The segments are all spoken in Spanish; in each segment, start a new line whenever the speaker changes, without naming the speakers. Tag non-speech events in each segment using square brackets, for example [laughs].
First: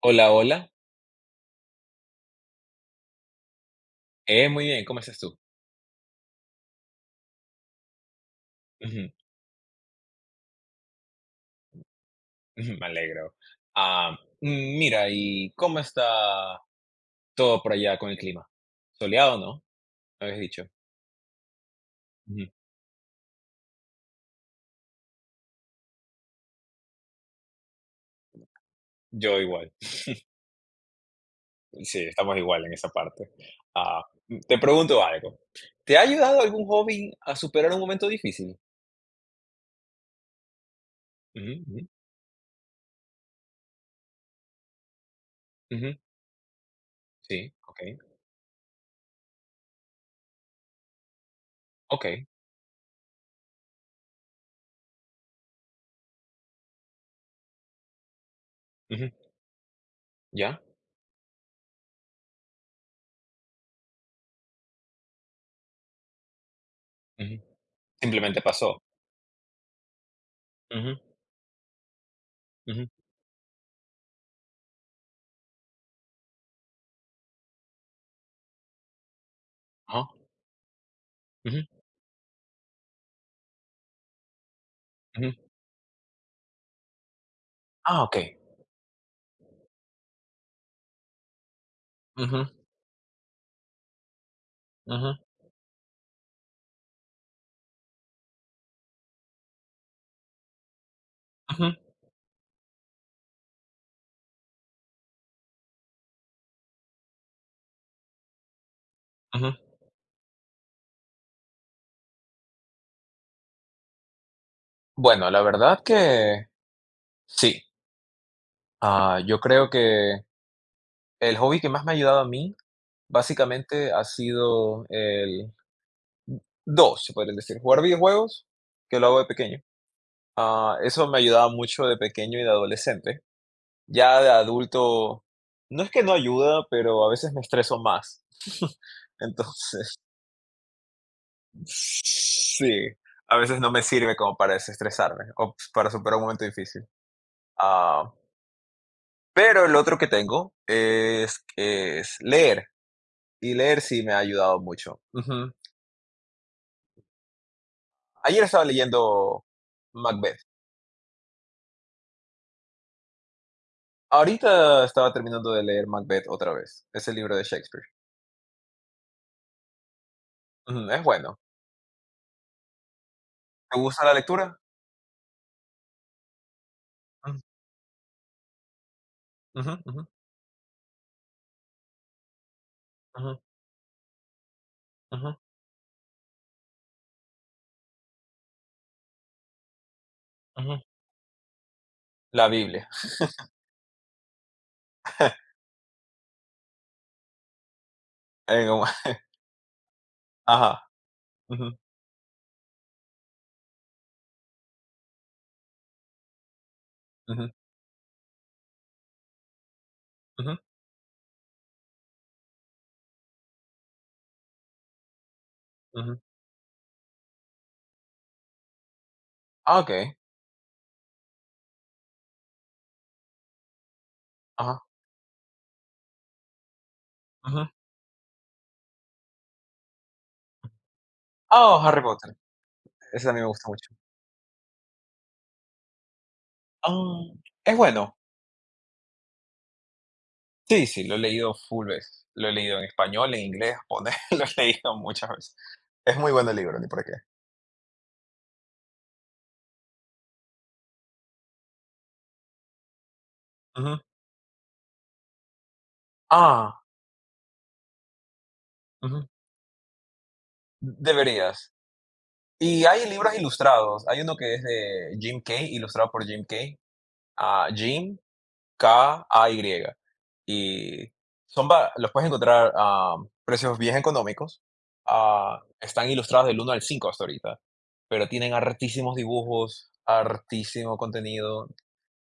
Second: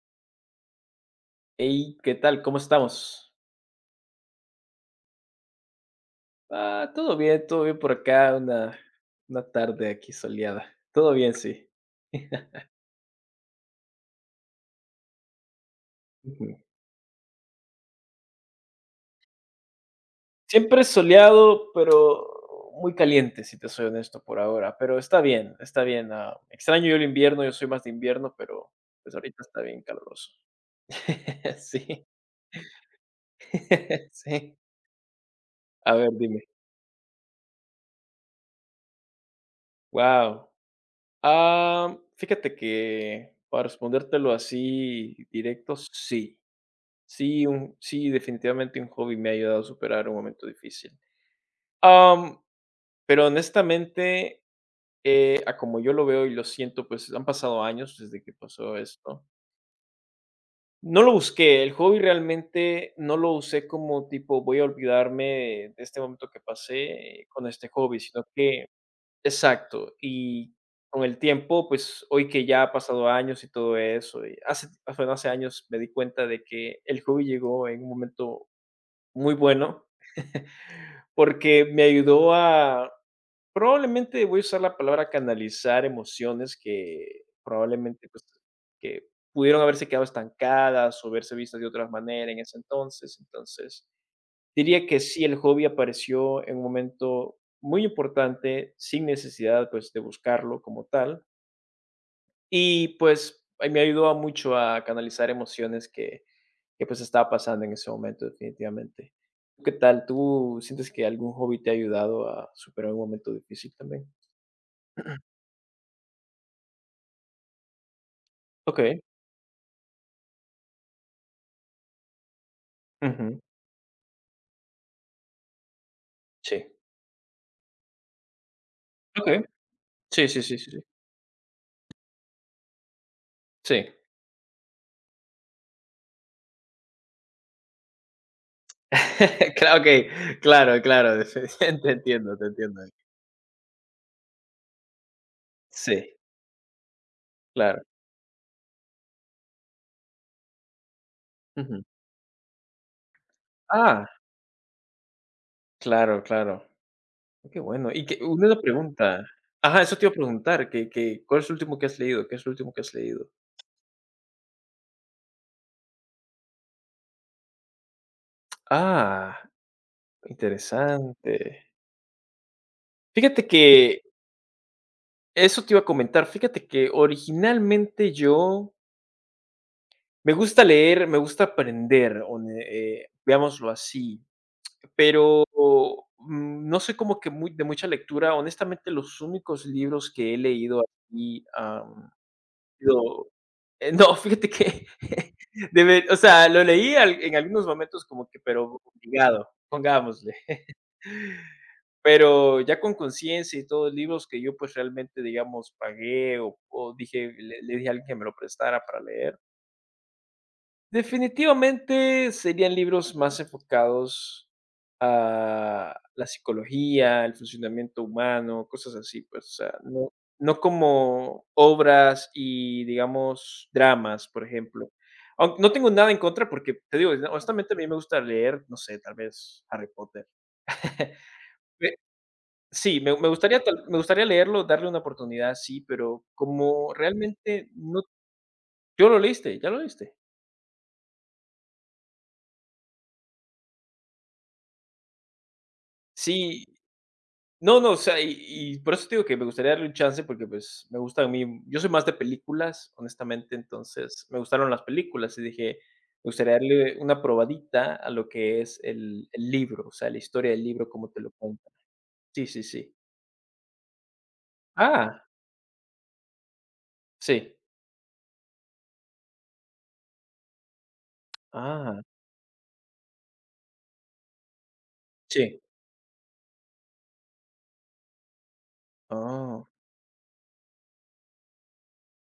Hola, hola.
Hey, ¿qué tal? ¿Cómo estamos?
Muy bien, ¿cómo estás tú?
Ah, todo bien por acá, una,
Ujú,
una tarde aquí soleada. Todo bien, sí. [laughs]
ujú, me alegro. Ah, mira, ¿y cómo
Ujú.
está todo por allá con el clima? ¿Soleado, no? Me habías dicho.
Siempre soleado,
Ujú,
pero muy caliente, si te soy honesto por ahora. Pero está bien, está bien. Ah, extraño yo el invierno, yo soy más de invierno, pero pues
yo
ahorita está
igual.
bien
[laughs]
caluroso. [laughs]
Sí,
Sí,
estamos igual en esa parte. Ah,
[laughs] sí.
te pregunto algo.
A
¿Te ha
ver, dime.
ayudado algún hobby a superar un momento difícil?
Wow.
Ujú, ujú,
Fíjate que para respondértelo así directo,
ujú,
sí. Sí,
sí,
un
ok,
sí, definitivamente un hobby me ha ayudado a superar un momento difícil.
ok.
Am, pero honestamente, a como yo lo veo y lo siento, pues han pasado años desde que pasó
Ujú,
esto.
¿ya?
No lo busqué, el hobby realmente no lo usé como tipo voy a olvidarme de este momento que pasé
Ujú.
con este hobby, sino
Simplemente
que
pasó.
exacto, y
Ujú,
con el tiempo, pues hoy que ya ha
ujú,
pasado años y todo eso, y hace, bueno, hace años me di cuenta de que el hobby llegó en un momento muy bueno.
ajá,
Porque
ujú,
me ayudó a probablemente voy a usar la palabra
ujú.
canalizar emociones que
Ah,
probablemente,
ok.
pues, que pudieron haberse quedado estancadas o verse vistas de otra manera en
Ujú,
ese entonces. Entonces, diría que
ujú,
sí, el hobby apareció en un momento muy importante, sin necesidad, pues, de buscarlo como tal.
ujú,
Y, pues, ahí me ayudó a mucho a canalizar emociones que pues estaba pasando en ese momento definitivamente.
ujú.
¿Qué tal? ¿Tú sientes que algún hobby te ha ayudado a superar un momento difícil también?
Bueno, la verdad que sí.
Okey,
Ah, yo creo que el hobby que más me ha ayudado a mí,
ujú,
básicamente, ha sido el
sí.
2, se podrían decir, jugar videojuegos, que lo hago de
Okey,
pequeño.
sí, sí, sí, sí,
Ah,
sí.
eso me ayudaba mucho de pequeño y de adolescente.
Sí.
Ya de adulto, no es que no ayuda, pero a veces me estreso más. [laughs]
[laughs] Cla
Entonces,
Okey, claro, claro. [laughs] Te entiendo, te
sí,
entiendo.
a veces no me sirve como para desestresarme o para
Sí,
superar un momento difícil.
claro.
Ah, pero el otro que tengo es,
Ujú.
es leer. Y leer sí
Ah,
me ha ayudado mucho. Ujú.
claro, claro. Qué bueno. Y que
Ayer
una
estaba
pregunta.
leyendo
Ajá, eso te iba a
Macbeth.
preguntar, ¿cuál es el último que has leído? ¿Qué es el último que has leído?
Ahorita estaba terminando de leer Macbeth otra vez. Es el libro de Shakespeare.
Ah,
Ujú, es bueno.
interesante. Fíjate
¿Te
que
gusta la lectura?
eso te iba a comentar. Fíjate que
Ujú,
originalmente yo
ujú, ujú,
me gusta leer, me gusta aprender,
ujú,
veámoslo así,
ujú,
pero no soy como que muy, de mucha lectura. Honestamente, los únicos libros que he
ujú.
leído aquí,
La Biblia.
lo- no, fíjate que, [laughs]
[laughs]
o sea, lo leí en algunos momentos como que,
En
pero
un-
obligado, pongámosle.
Ajá. Ujú,
Pero ya con conciencia y todos libros que yo, pues, realmente, digamos, pagué o dije
ujú,
le le dije a alguien que me lo prestara para leer.
ujú,
Definitivamente serían libros más enfocados a
ujú.
la psicología, el funcionamiento humano, cosas así, pues, o sea,
Ah, ok.
no como obras y, digamos, dramas, por
Ajá.
ejemplo. Aun no tengo nada en contra porque, te digo,
Ujú.
honestamente, a mí me gusta leer, no sé, tal vez Harry Potter. [laughs]
Ah, Harry Potter.
Sí, me
Ese
me
también me
gustaría
gusta
tal
mucho.
me gustaría leerlo, darle una oportunidad, sí, pero como
Ah,
realmente
es
no
bueno.
¿Tú lo leíste? ¿Ya lo leíste?
Sí, sí, lo he leído full veces. Lo he leído en español, en inglés, japonés, [laughs] lo he leído muchas veces. Es muy bueno el
Sí.
libro, ni por qué.
No, no, o sea, y por eso te digo que me gustaría darle un chance porque, pues, me gusta a mí yo soy más de películas, honestamente,
Ujú.
entonces me gustaron las películas y dije, me gustaría
Ah,
darle una probadita a lo que es
ujú.
el libro, o sea, la historia del libro, cómo te lo cuenta.
Deberías.
Sí, sí,
Y
sí.
hay libros ilustrados. Hay uno que es de
Ah,
Jim Kay, ilustrado por Jim Kay.
sí.
Ah, Jim Kay. Y
Ah,
los puedes encontrar a precios bien económicos. Ah,
sí.
están ilustrados del uno al 5 hasta ahorita. Pero tienen hartísimos
Oh,
dibujos, hartísimo contenido.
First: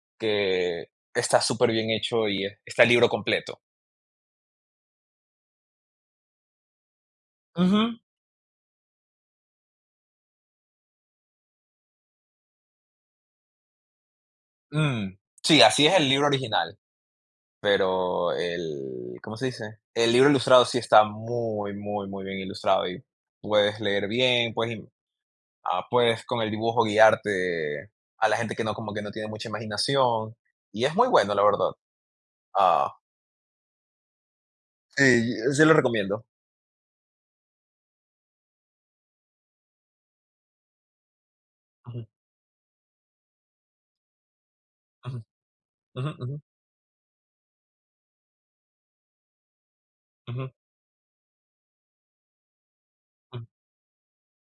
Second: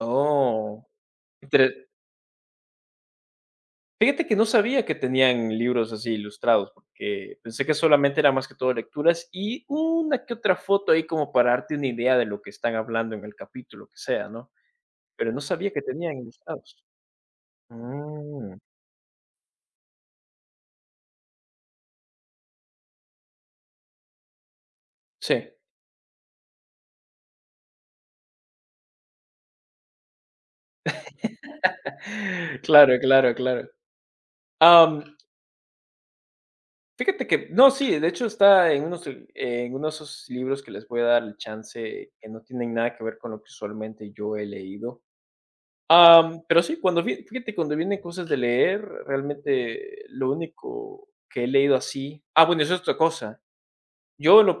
oh.
Que está súper bien hecho y es está el libro completo.
Fíjate que no sabía que tenían libros así ilustrados, porque pensé que
Ujú,
solamente era más que todo lecturas y una que otra foto ahí como para darte una idea de lo que están hablando en el capítulo que sea, ¿no?
mm.
Pero no
Sí,
sabía que
así es el
tenían
libro original,
ilustrados.
pero
Mm,
el ¿cómo se dice? El libro ilustrado sí está muy, muy, muy bien ilustrado y puedes leer bien,
sí.
puedes con el dibujo guiarte a la gente que no como que no tiene mucha imaginación, y es muy bueno, la verdad.
[laughs]
Ah,
Claro, claro, claro. Am,
sí, sí lo recomiendo.
Fíjate que no, sí, de hecho está en unos de esos libros que les voy a dar el
Ujú,
chance, que no tienen nada que ver con lo que usualmente yo he leído.
ujú, ujú, ujú,
Pero sí, cuando vi fíjate, cuando vienen cosas de leer, realmente lo
ujú,
único que he leído así ah, bueno, eso es otra cosa.
ujú.
Yo, en lo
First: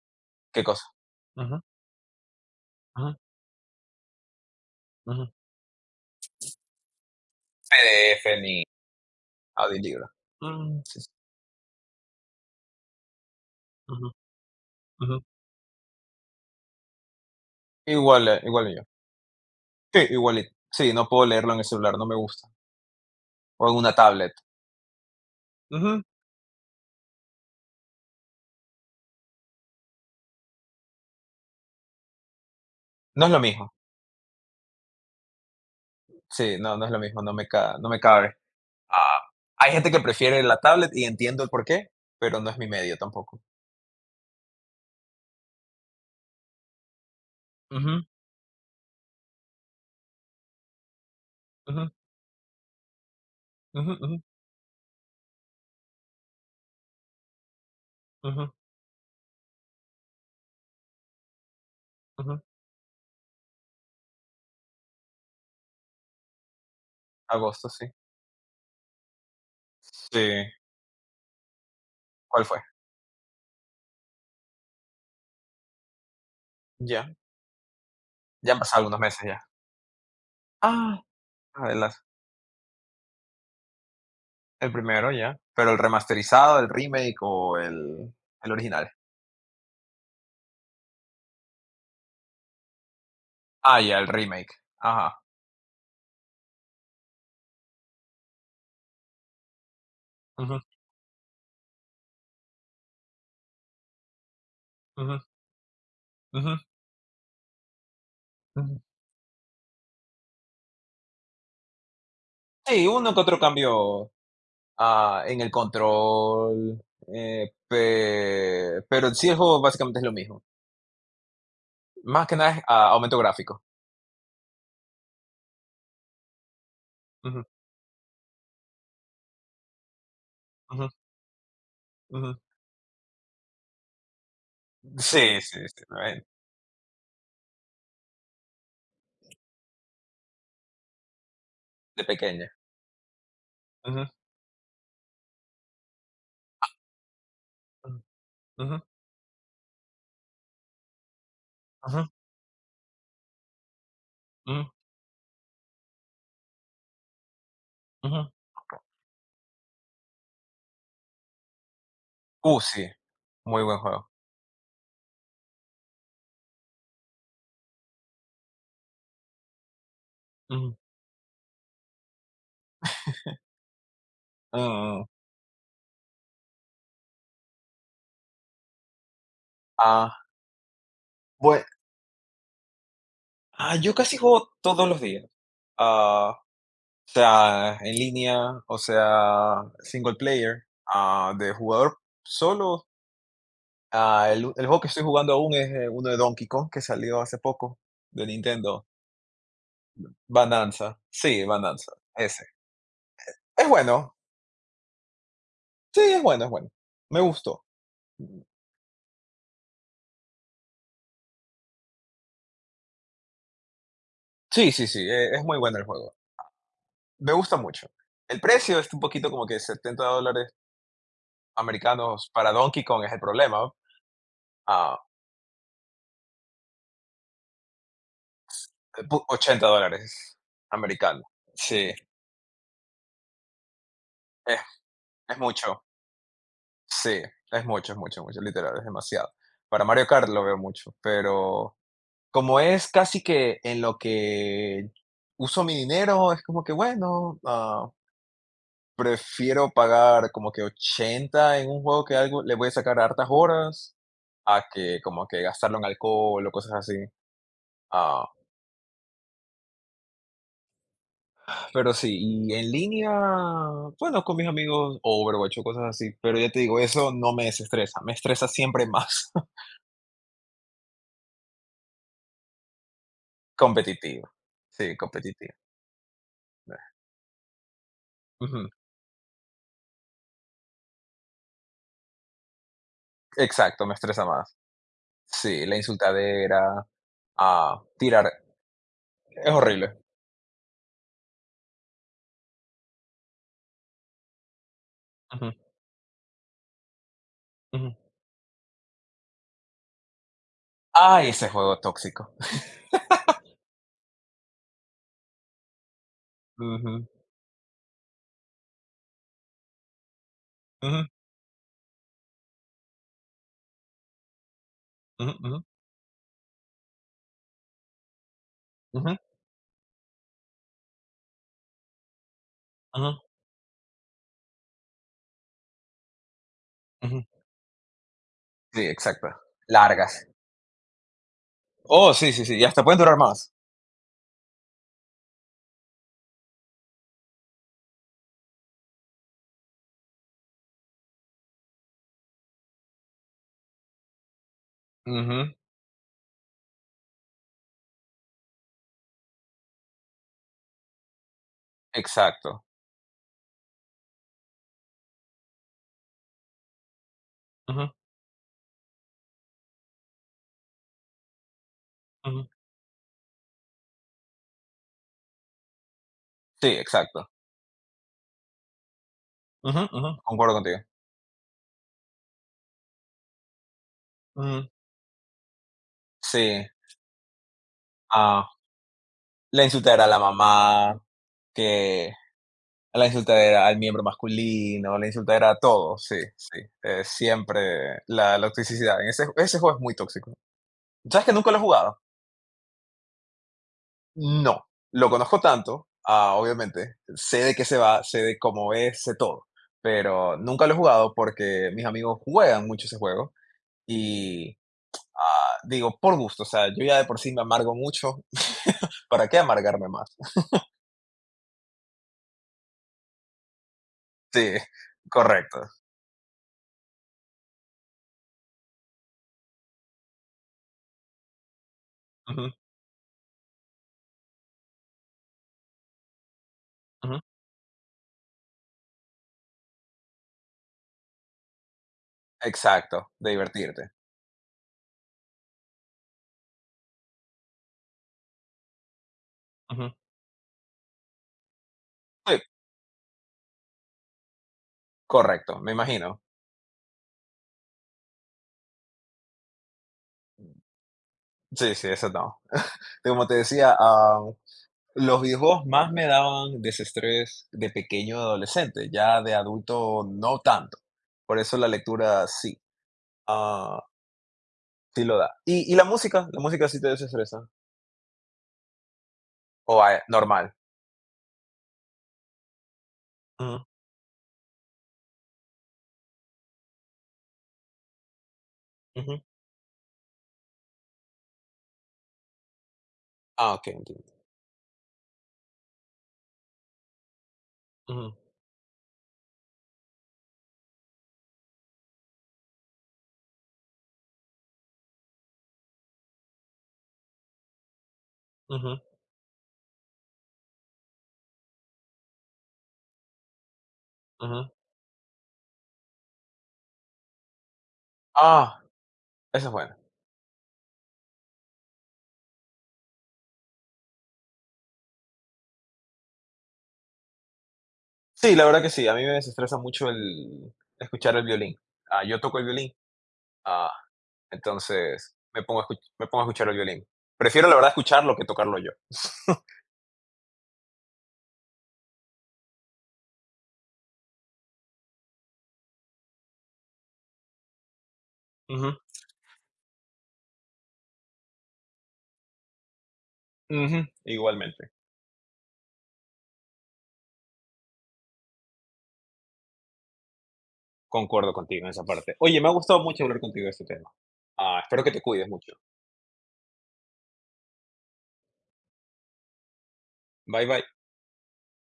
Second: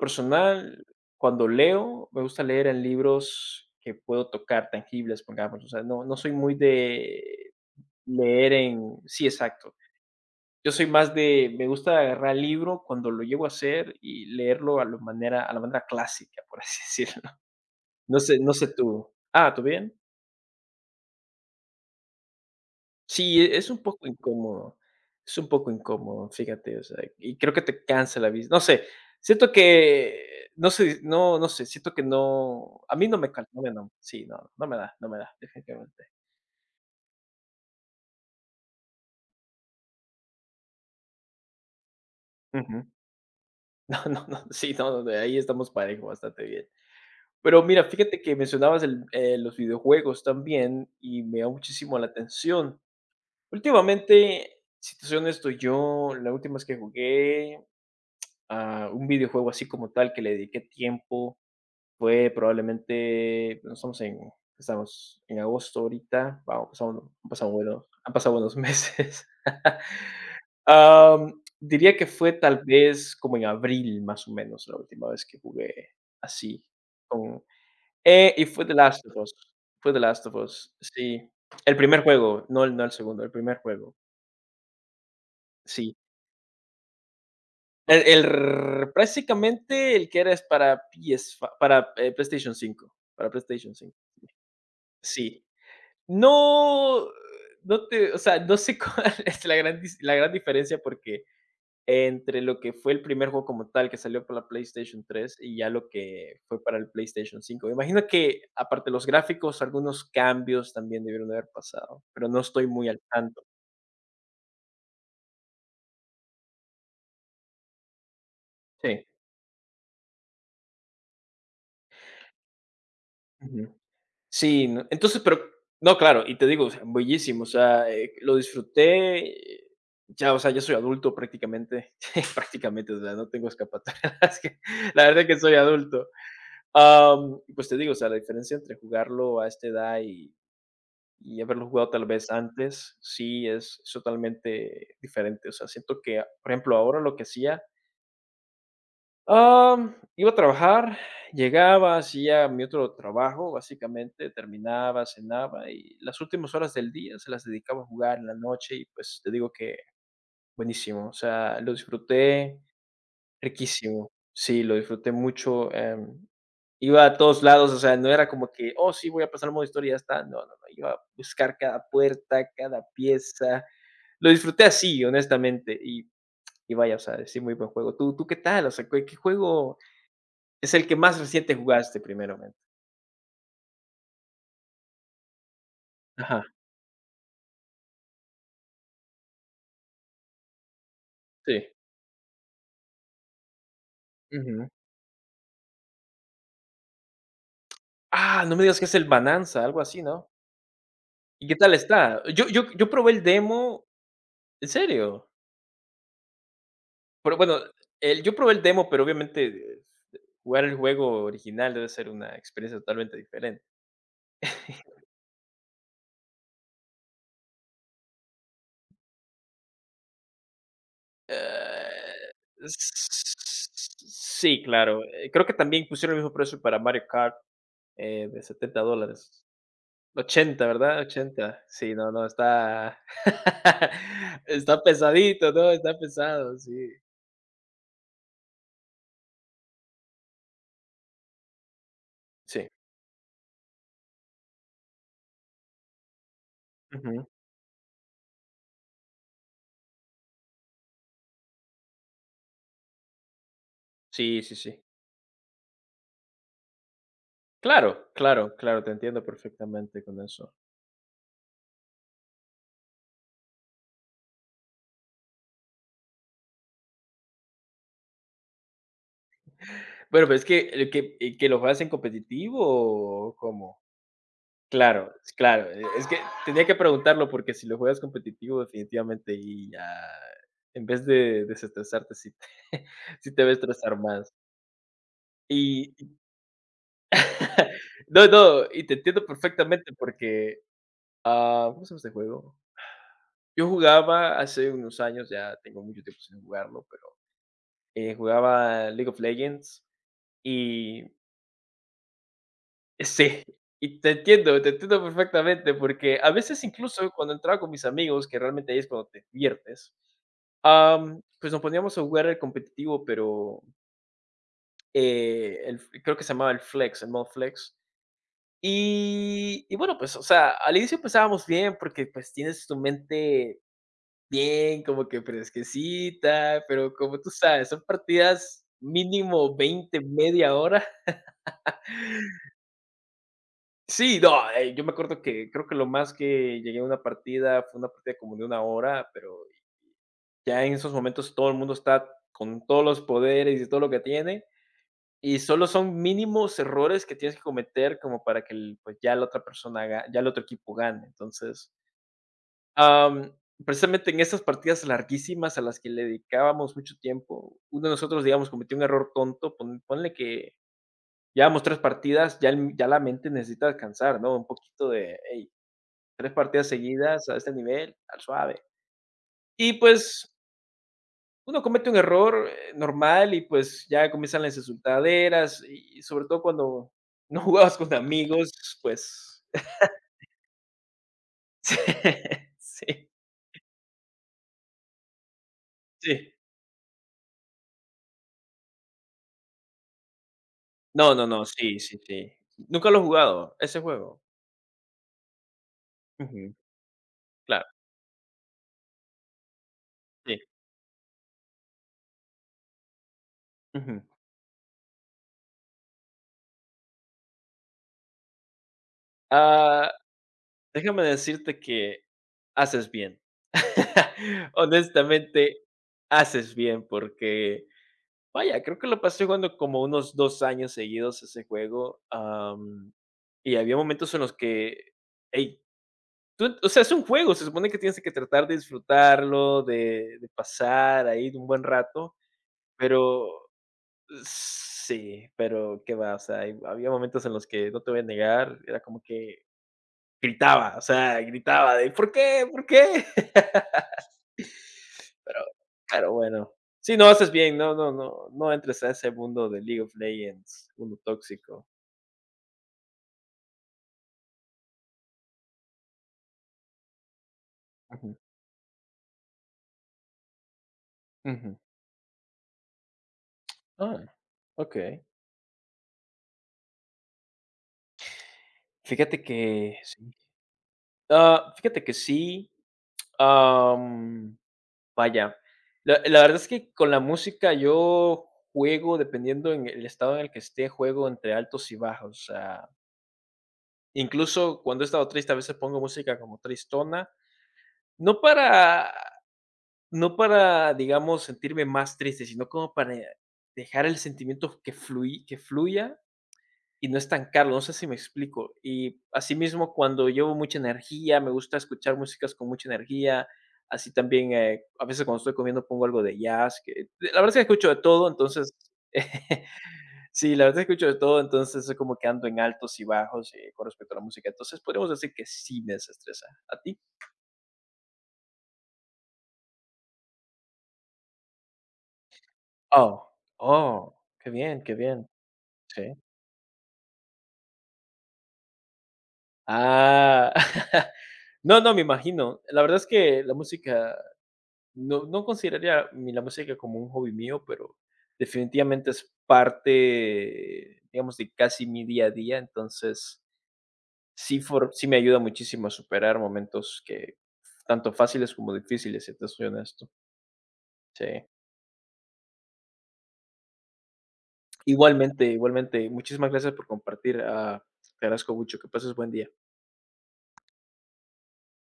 ¿Qué cosa?
personal, cuando
Ujú,
leo, me gusta leer en
ujú,
libros que puedo tocar, tangibles,
ujú.
pongamos, o sea, no soy muy de
PDF
leer
ni
en sí, exacto.
audio libro.
Yo
Mm,
soy
sí, sí.
más de me gusta agarrar el libro cuando lo llego a hacer
Ujú,
y leerlo
ujú.
a la manera clásica, por así [laughs] decirlo.
Igual,
No sé
igual yo.
tú. Ah, ¿tú bien?
Sí, igualito. Sí, no puedo leerlo en el celular, no me gusta.
Sí,
O
es
en
un
una
poco
tablet.
incómodo, es un poco
Ujú,
incómodo, fíjate, o sea, y creo que te cansa la vis no sé, siento que, no sé, no sé, siento que no, a mí
no es lo mismo.
no, sí, no, no me da, no me da, definitivamente.
Sí, no, no es lo mismo, no me cabe. Ah, hay gente que prefiere la tablet y entiendo el porqué, pero no es mi
Ujú. [laughs]
medio tampoco.
No, no, no, sí, no, no, de ahí estamos parejo, bastante bien. Pero mira,
Ujú,
fíjate que mencionabas el, los videojuegos también, y me da
ujú,
muchísimo la atención.
ujú, ujú,
Últimamente, si te soy honesto, yo la última vez que jugué
ujú,
a un videojuego así como tal, que le dediqué tiempo fue
ujú.
probablemente, no estamos en estamos en agosto ahorita, wao, pasaron
Agosto, sí.
han pasado buenos [laughs] meses.
Sí,
Diría que fue
¿cuál fue?
tal vez como en abril, más o menos, la última vez que jugué así
Ya,
con y
ya han
fue The
pasado algunos
Last of
meses
Us,
ya. Ah,
sí. El
el as
primer juego, no el segundo, el primer juego,
el primero ya, pero el
sí.
remasterizado, el remake o el
El
el
r
original.
prácticamente el que era es para PS5 para PlayStation
Ah,
cinco
ya, el remake. Ajá.
Sí. No, no te, o sea, no sé cuál [laughs] es la gran
Ujú,
diferencia porque entre lo que fue el primer juego como tal que salió para la PlayStation
ujú,
tres y ya lo que
ujú,
fue para el PlayStation 5. Me imagino que
ujú.
aparte de los gráficos, algunos cambios también debieron haber pasado, pero no estoy
Sí,
muy al
uno que otro
tanto.
cambio, en el control,
Sí.
pero sí el juego básicamente es lo mismo. Más que nada es, aumento gráfico.
Sí, no, entonces, pero no, claro, y te digo, o sea, bellísimo,
Ujú,
o sea, lo disfruté, eh, ya, o sea, ya soy
ujú,
adulto prácticamente, [laughs]
ujú.
prácticamente, o sea, no tengo escapatoria, [laughs] la verdad es [laughs] que la verdad es que
Sí,
soy
sí, sí,
adulto. Y pues te digo, o sea, la diferencia entre jugarlo a esta edad y haberlo jugado
de
tal vez
pequeña.
antes, sí es
Ujú,
totalmente diferente, o sea, siento que, por ejemplo, ahora lo que hacía.
ujú, ujú,
Iba a trabajar, llegaba,
ujú,
hacía mi otro trabajo, básicamente,
ujú,
terminaba, cenaba y las últimas horas del día se las dedicaba a jugar en
ujú.
la noche y pues te digo que buenísimo, o sea, lo disfruté
Sí, muy buen juego.
riquísimo, sí, lo disfruté mucho, iba a todos lados, o sea, no era como que, oh, sí, voy a pasar el modo historia y ya está, no, no, no,
Ujú.
iba a buscar cada puerta, cada pieza, lo
Mm,
disfruté así,
mm.
honestamente, y vaya, o sea, sí, muy buen juego. ¿Tú, tú qué tal? O sea, ¿qué, qué juego?
Ah,
Es el que más reciente
bue
jugaste primeramente.
yo casi juego todos los días. Ah
Ajá,
O sea, en línea, o sea, single player, de
sí.
jugador solo. El
Ujú.
juego que estoy jugando aún es uno de Donkey Kong que salió hace poco de
Ah, no me digas que
Nintendo.
es el Bananza, algo así, ¿no?
Bandanza. Sí,
¿Y qué tal
Bandanza.
está?
Ese.
Yo probé el
Es
demo.
bueno.
¿En serio?
Sí, es bueno, es bueno. Me
Pero bueno,
gustó.
el yo probé el demo, pero obviamente jugar el juego original debe ser una experiencia totalmente diferente.
Sí,
[laughs]
sí, sí. Es muy bueno el juego. Me gusta mucho. El precio es un poquito como que 70 dólares americanos
Eh,
para Donkey Kong es el
s-
problema.
sí,
ah,
claro, creo que también pusieron el mismo precio para Mario Kart, de setenta dólares.
80 dólares
80, ¿verdad?
americanos.
80.
Sí,
Sí, no, no, está [laughs]
es,
está
es
pesadito, ¿no?
mucho.
Está pesado, sí.
Sí, es mucho, mucho, literal, es demasiado. Para Mario Kart lo veo mucho, pero como
Sí.
es casi que en lo que uso mi dinero, es como que,
Ujú.
bueno, prefiero pagar como que 80 en un juego que algo le voy a sacar hartas horas
Sí, sí,
a
sí.
que como que gastarlo en alcohol o cosas así.
Claro,
Ah,
claro, claro, te entiendo perfectamente con eso.
pero sí, y en línea, bueno, con mis amigos, Overwatch o cosas así, pero ya te digo, eso no me desestresa, me estresa siempre más. [laughs]
Bueno, pero es que el que y que lo juegas competitivo, ¿o cómo?
Competitivo, sí,
Claro, s
competitivo.
claro, es que tenía que preguntarlo porque si lo juegas competitivo
Ujú,
definitivamente y ya, en vez de desestresarte, sí te [laughs] sí te va a
exacto, me
estresar
estresa
más.
más. Sí, la
Y
insultadera, a
no,
tirar,
no, y te entiendo
es
perfectamente
horrible.
porque Ah, ¿cómo se llama este juego? Yo jugaba hace unos años,
Ujú,
ya tengo mucho tiempo sin jugarlo, pero,
ujú.
jugaba League of Legends y
Ay, ese juego tóxico.
sí, y te entiendo perfectamente, porque a veces
Ujú,
incluso cuando entraba con mis amigos, que realmente ahí es cuando te diviertes,
ujú,
pues nos poníamos a jugar el competitivo, pero,
ujú, ujú,
el f creo que se llamaba el Flex, el modo Flex.
ujú,
Y bueno, pues, o sea, al inicio empezábamos bien porque, pues, tienes tu
ujú,
mente bien, como que fresquecita, pero como
ujú.
tú sabes, son partidas
Sí, exacto.
mínimo 20
Largas.
media hora.
Oh, sí, sí, sí, y hasta pueden durar más.
Sí, no, yo me acuerdo que creo que lo más que llegué a una partida fue una partida como de una hora, pero ya en esos momentos todo el mundo está con todos los poderes y todo lo que tiene, y
Ujú,
solo son mínimos errores que tienes que cometer como para que el, pues ya la otra persona haga, ya el otro equipo gane. Entonces,
exacto.
Am, precisamente en esas partidas larguísimas a las que le dedicábamos mucho tiempo, uno de
Ujú,
nosotros, digamos, cometió un error tonto, ponle que llevábamos 3 partidas,
ujú.
ya la mente necesita descansar, ¿no? Un poquito de: "Hey, 3 partidas
Sí,
seguidas
exacto.
a este nivel, al suave". Y,
Ujú, ujú,
pues,
concuerdo contigo.
uno comete un error, normal y, pues, ya comienzan las
Ujú,
insultaderas y sobre todo
sí.
cuando no jugabas con
Ah,
amigos, pues
la insultadera a la mamá,
[laughs] sí,
que A la
sí,
insultadera, al miembro masculino, la insultadera a todo, sí,
sí.
sí, siempre la toxicidad. En ese juego es muy tóxico.
No,
¿Sabes
no,
que
no,
nunca lo he
sí,
jugado?
sí, sí. ¿Nunca lo he jugado, ese juego?
No, lo conozco tanto,
Ujú,
obviamente, sé de qué
claro,
se va, sé de cómo es, sé todo, pero
sí,
nunca lo he jugado porque mis amigos juegan mucho ese juego
ujú.
y, digo, por gusto, o sea, yo ya de por sí me amargo mucho, ¿para qué amargarme
Ah,
más? [laughs]
déjame decirte que haces bien. [laughs]
Sí,
Honestamente,
correcto.
haces bien porque, vaya, creo que lo pasé jugando como unos 2 años seguidos ese juego,
Ujú,
y había momentos en los que, ey, tú o sea, es un
ujú,
juego, se supone que tienes que tratar de disfrutarlo, de pasar ahí un buen rato,
exacto, de
pero
divertirte.
sí, pero qué va, o sea, hay había momentos en los que, no te voy a negar, era como que
Ujú,
gritaba, o sea, gritaba de: "¿Por
sí,
qué? ¿Por qué?". [laughs] Pero
correcto, me
pero
imagino.
bueno. Sí, no, haces bien, no entres a ese mundo de League of Legends, mundo tóxico.
Sí, sí, eso no. Como te decía, los videojuegos más me daban desestrés de
Ujú,
pequeño adolescente, ya de adulto no tanto. Por eso
ujú.
la lectura sí, ah,
Ah, okey.
sí lo da. ¿Y la música? ¿La música sí te desestresa?
Fíjate que
¿O
sí.
normal?
Ah, fíjate que sí,
Ujú,
am vaya, la verdad es que con la música yo juego,
ujú.
dependiendo en el estado en el que esté, juego entre altos y bajos, o sea,
Ah, ok, entiendo.
incluso cuando he estado triste, a veces pongo música como tristona,
Ujú,
no para no para, digamos, sentirme más triste, sino como para dejar el sentimiento que fluya y no estancarlo, no sé si me explico.
ujú,
Y asimismo, cuando llevo mucha energía, me gusta escuchar músicas con mucha energía, así también,
ujú.
a veces cuando estoy comiendo pongo algo de jazz, que la verdad es que escucho de todo, entonces,
Ah, eso es bueno.
[laughs] sí, la verdad es que escucho de todo, entonces es como que ando en altos y bajos con respecto a la música, entonces podríamos decir que sí me desestresa. ¿A ti?
Sí, la verdad que sí, a mí me desestresa mucho el escuchar el violín. Ah, yo toco el violín,
Oh,
ah,
oh, qué bien,
entonces
sí.
me pongo a escuchar el violín. Prefiero la verdad escucharlo que tocarlo yo.
Ah, [laughs] no, no, me imagino. La verdad es que la música no no consideraría mi la música como un hobby mío, pero
Ujú,
definitivamente es parte, digamos, de casi mi día a día, entonces
ujú, igualmente,
sí me ayuda muchísimo a superar momentos que tanto fáciles como difíciles, si te soy honesto. Sí.
concuerdo contigo en esa parte. Oye, me ha gustado mucho hablar contigo de este tema. Ah, espero que te
Igualmente,
cuides mucho.
igualmente, muchísimas gracias por compartir, ah, te agradezco mucho, que pases buen día.
Bye bye.